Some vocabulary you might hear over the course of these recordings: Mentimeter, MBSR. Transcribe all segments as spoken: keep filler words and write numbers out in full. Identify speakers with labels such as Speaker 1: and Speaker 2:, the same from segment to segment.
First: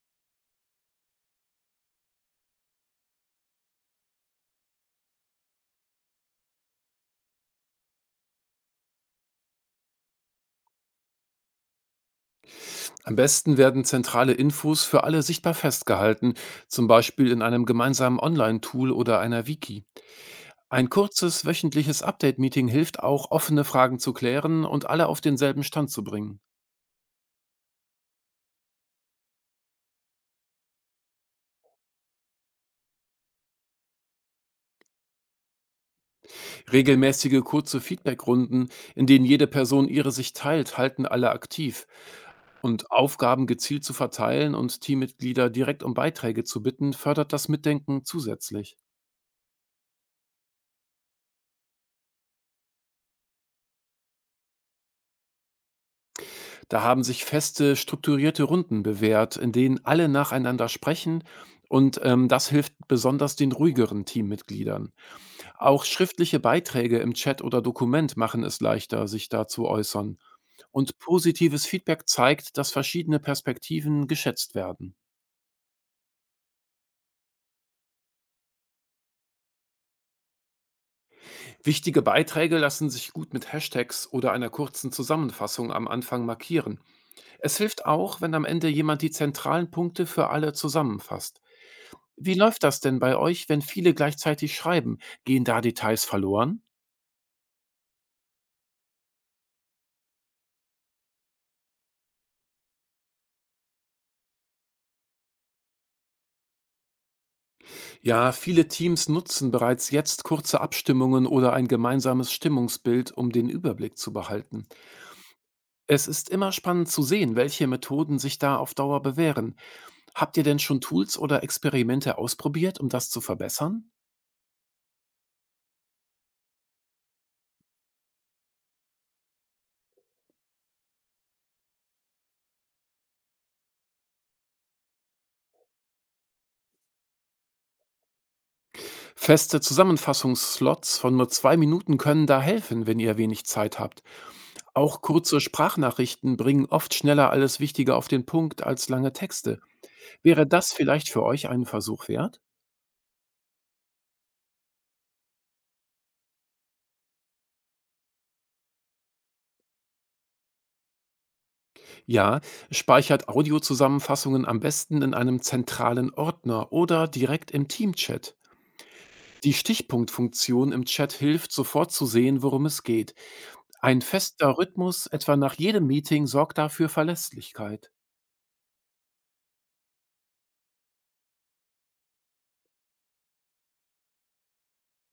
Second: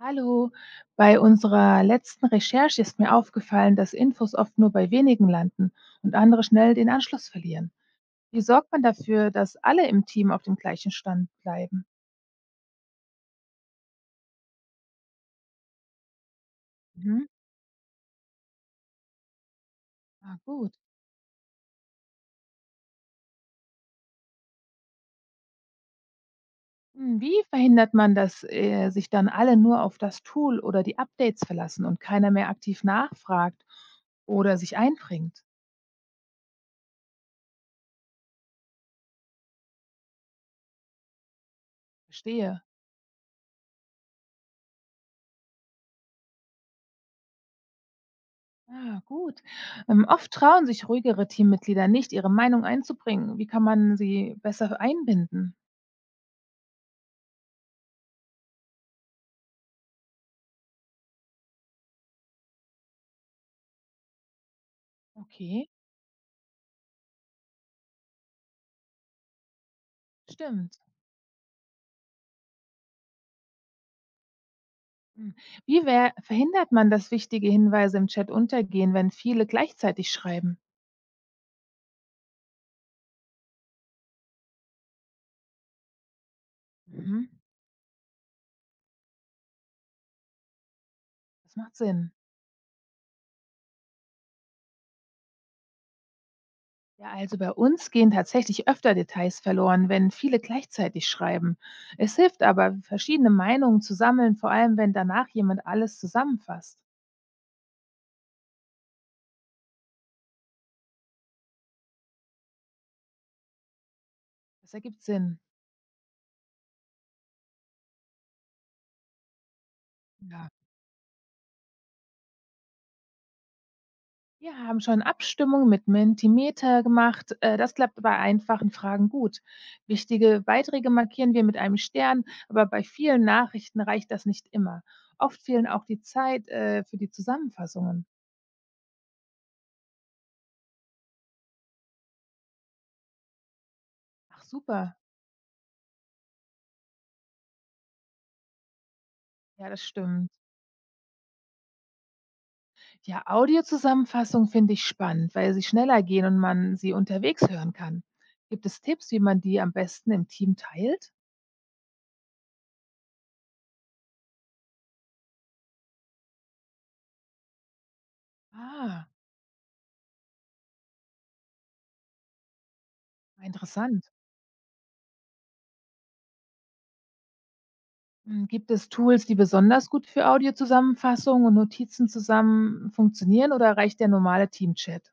Speaker 1: Hallo, bei unserer letzten Recherche ist mir aufgefallen, dass Infos oft nur bei wenigen landen und andere schnell den Anschluss verlieren. Wie sorgt man dafür, dass alle im Team auf dem gleichen Stand bleiben?
Speaker 2: Am besten werden zentrale Infos für alle sichtbar festgehalten, zum
Speaker 1: Mhm.
Speaker 2: Beispiel in einem gemeinsamen Online-Tool oder einer Wiki.
Speaker 1: Ah, gut.
Speaker 2: Ein kurzes wöchentliches Update-Meeting hilft auch, offene Fragen zu klären und alle auf denselben Stand zu bringen.
Speaker 1: Hm, wie verhindert man, dass äh, sich dann alle nur auf das Tool oder die Updates verlassen und keiner mehr aktiv nachfragt oder sich einbringt?
Speaker 2: Regelmäßige kurze Feedback-Runden, in denen jede Person ihre Sicht teilt, halten alle aktiv.
Speaker 1: Verstehe.
Speaker 2: Und Aufgaben gezielt zu verteilen und Teammitglieder direkt um Beiträge zu bitten, fördert das Mitdenken zusätzlich.
Speaker 1: Ah, gut. Ähm, oft trauen sich ruhigere Teammitglieder nicht, ihre Meinung einzubringen. Wie kann man sie besser einbinden?
Speaker 2: Da haben sich feste, strukturierte Runden bewährt, in denen alle nacheinander sprechen und ähm, Das hilft besonders den ruhigeren Teammitgliedern.
Speaker 1: Okay,
Speaker 2: Auch schriftliche Beiträge im Chat oder Dokument machen es leichter, sich da zu äußern.
Speaker 1: stimmt.
Speaker 2: Und positives Feedback zeigt, dass verschiedene Perspektiven geschätzt werden.
Speaker 1: Hm. Wie wer verhindert man, dass wichtige Hinweise im Chat untergehen, wenn viele gleichzeitig schreiben?
Speaker 2: Wichtige Beiträge lassen sich gut mit Hashtags oder einer kurzen Zusammenfassung am Anfang markieren.
Speaker 1: Mhm.
Speaker 2: Es hilft auch, wenn am Ende jemand die zentralen Punkte für alle zusammenfasst.
Speaker 1: Das macht Sinn.
Speaker 2: Wie läuft das denn bei euch, wenn viele gleichzeitig schreiben? Gehen da Details verloren?
Speaker 1: Ja, also bei uns gehen tatsächlich öfter Details verloren, wenn viele gleichzeitig schreiben. Es hilft aber, verschiedene Meinungen zu sammeln, vor allem wenn danach jemand alles zusammenfasst.
Speaker 2: Ja, viele Teams nutzen bereits jetzt kurze Abstimmungen oder ein gemeinsames Stimmungsbild, um den Überblick zu behalten.
Speaker 1: Das ergibt Sinn.
Speaker 2: Es ist immer spannend zu sehen, welche Methoden sich da auf Dauer bewähren. Habt ihr
Speaker 1: Ja.
Speaker 2: denn schon Tools oder Experimente ausprobiert, um das zu verbessern?
Speaker 1: Wir haben schon Abstimmungen mit Mentimeter gemacht. Äh, das klappt bei einfachen Fragen gut. Wichtige Beiträge markieren wir mit einem Stern, aber bei vielen Nachrichten reicht das nicht immer. Oft fehlen auch die Zeit äh, für die Zusammenfassungen.
Speaker 2: Feste Zusammenfassungsslots von nur zwei Minuten können da helfen, wenn ihr wenig Zeit habt.
Speaker 1: Ach super,
Speaker 2: Auch kurze Sprachnachrichten bringen oft schneller alles Wichtige auf den Punkt als lange Texte.
Speaker 1: ja, das stimmt.
Speaker 2: Wäre das vielleicht für euch einen Versuch wert?
Speaker 1: Ja, Audiozusammenfassungen finde ich spannend, weil sie schneller gehen und man sie unterwegs hören kann. Gibt es Tipps, wie man die am besten im Team teilt?
Speaker 2: Ja, speichert Audiozusammenfassungen am besten in einem zentralen Ordner oder direkt im Teamchat.
Speaker 1: Ah,
Speaker 2: Die Stichpunktfunktion im Chat hilft, sofort zu sehen, worum es geht. Ein
Speaker 1: interessant.
Speaker 2: fester Rhythmus, etwa nach jedem Meeting, sorgt dafür Verlässlichkeit.
Speaker 1: Hm, gibt es Tools, die besonders gut für Audiozusammenfassungen und Notizen zusammen funktionieren, oder reicht der normale Teamchat?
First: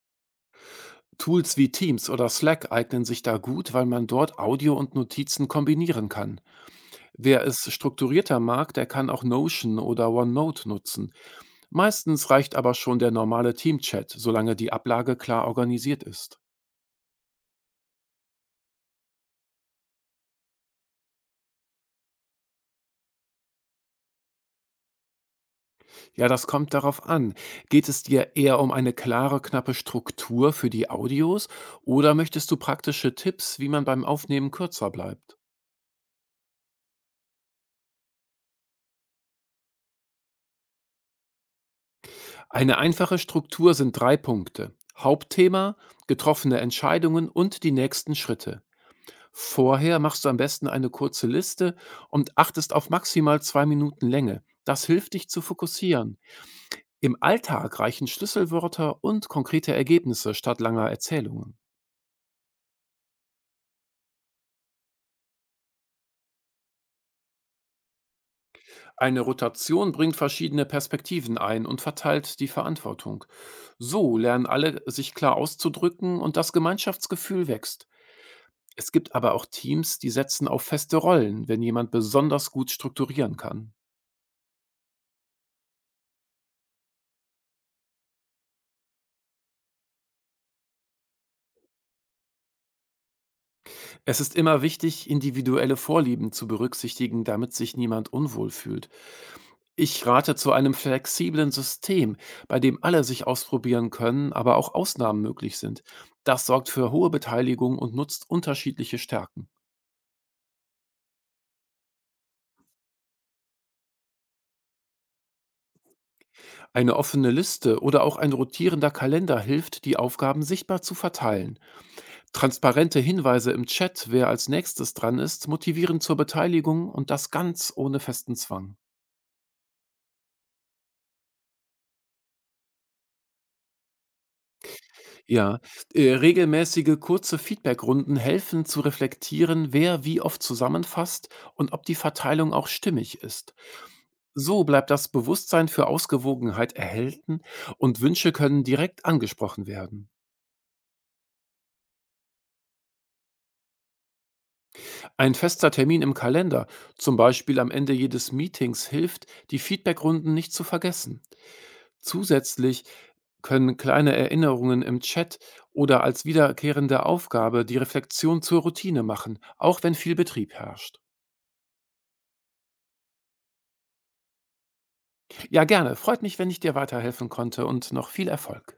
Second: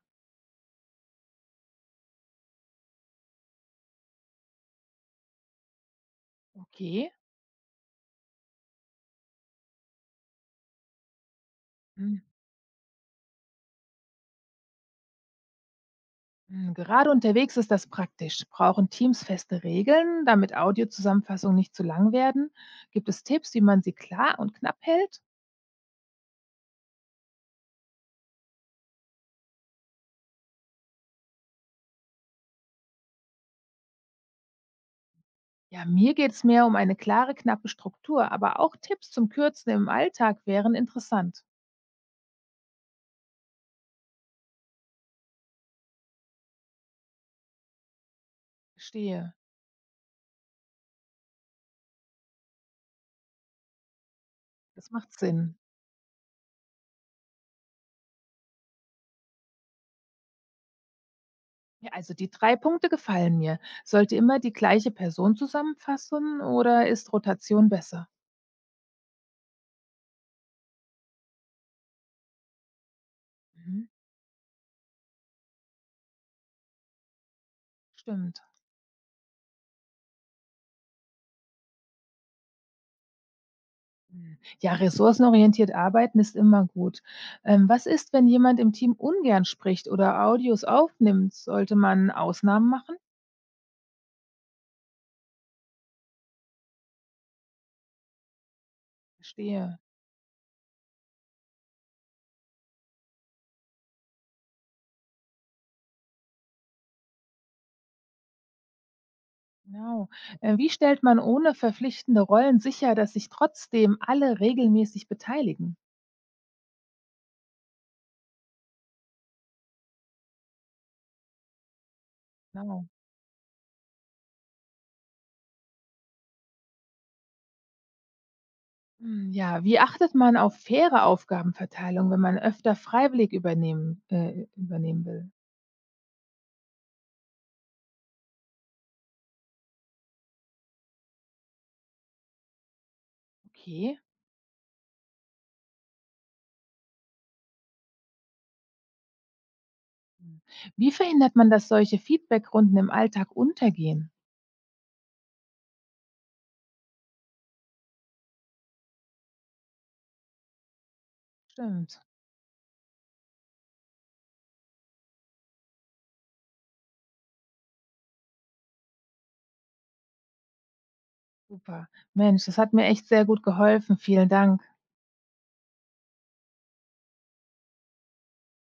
Speaker 2: Tools wie Teams oder Slack eignen sich da gut, weil man dort Audio und Notizen kombinieren kann.
Speaker 1: Okay.
Speaker 2: Wer es strukturierter mag, der kann auch Notion oder OneNote nutzen.
Speaker 1: Hm,
Speaker 2: Meistens reicht aber schon der normale Teamchat, solange die Ablage klar organisiert ist.
Speaker 1: hm, gerade unterwegs ist das praktisch. Brauchen Teams feste Regeln, damit Audiozusammenfassungen nicht zu lang werden? Gibt es Tipps, wie man sie klar und knapp hält?
Speaker 2: Ja, das kommt darauf an. Geht es dir eher um eine klare, knappe Struktur für die Audios oder möchtest du praktische Tipps, wie man beim Aufnehmen kürzer bleibt?
Speaker 1: Ja, mir geht es mehr um eine klare, knappe Struktur, aber auch Tipps zum Kürzen im Alltag wären interessant.
Speaker 2: Eine einfache Struktur sind drei Punkte. Hauptthema, getroffene Entscheidungen und die nächsten Schritte.
Speaker 1: Verstehe.
Speaker 2: Vorher machst du am besten eine kurze Liste und achtest auf maximal zwei Minuten Länge. Das
Speaker 1: Das macht
Speaker 2: hilft dich zu
Speaker 1: Sinn.
Speaker 2: fokussieren. Im Alltag reichen Schlüsselwörter und konkrete Ergebnisse statt langer Erzählungen.
Speaker 1: Ja, also die drei Punkte gefallen mir. Sollte immer die gleiche Person zusammenfassen oder ist Rotation besser?
Speaker 2: Eine Rotation bringt verschiedene Perspektiven ein und verteilt die Verantwortung.
Speaker 1: Mhm,
Speaker 2: So lernen alle, sich klar auszudrücken und das Gemeinschaftsgefühl wächst.
Speaker 1: stimmt.
Speaker 2: Es gibt aber auch Teams, die setzen auf feste Rollen, wenn jemand besonders gut strukturieren kann.
Speaker 1: Mhm. Ja, ressourcenorientiert arbeiten ist immer gut. Ähm, was ist, wenn jemand im Team ungern spricht oder Audios aufnimmt? Sollte man Ausnahmen machen?
Speaker 2: Es ist immer wichtig, individuelle Vorlieben zu berücksichtigen, damit sich niemand unwohl fühlt.
Speaker 1: Verstehe.
Speaker 2: Ich rate zu einem flexiblen System, bei dem alle sich ausprobieren können, aber auch Ausnahmen möglich sind. Das sorgt für hohe Beteiligung und nutzt unterschiedliche Stärken.
Speaker 1: Genau. Äh, wie stellt man ohne verpflichtende Rollen sicher, dass sich trotzdem alle regelmäßig beteiligen?
Speaker 2: Eine offene Liste oder auch ein rotierender Kalender hilft, die Aufgaben sichtbar zu verteilen.
Speaker 1: Genau.
Speaker 2: Transparente Hinweise im Chat, wer als nächstes dran ist, motivieren zur Beteiligung und das ganz ohne festen Zwang.
Speaker 1: Hm, ja, wie achtet man auf faire Aufgabenverteilung, wenn man öfter freiwillig übernehmen äh, übernehmen will?
Speaker 2: Ja, äh, regelmäßige kurze Feedbackrunden helfen zu reflektieren, wer wie oft zusammenfasst und ob die Verteilung auch stimmig ist.
Speaker 1: Okay.
Speaker 2: So bleibt das Bewusstsein für Ausgewogenheit erhalten und Wünsche können direkt angesprochen werden.
Speaker 1: Hm. Wie verhindert man, dass solche Feedbackrunden im Alltag untergehen?
Speaker 2: Ein fester Termin im Kalender, zum Beispiel am Ende jedes Meetings, hilft, die Feedbackrunden nicht zu vergessen.
Speaker 1: Stimmt,
Speaker 2: Zusätzlich können kleine Erinnerungen im Chat oder als wiederkehrende Aufgabe die Reflexion zur Routine machen, auch wenn viel Betrieb herrscht.
Speaker 1: super. Mensch, das hat mir echt sehr gut geholfen. Vielen Dank.
Speaker 2: Ja, gerne. Freut mich, wenn ich dir weiterhelfen konnte und noch viel Erfolg.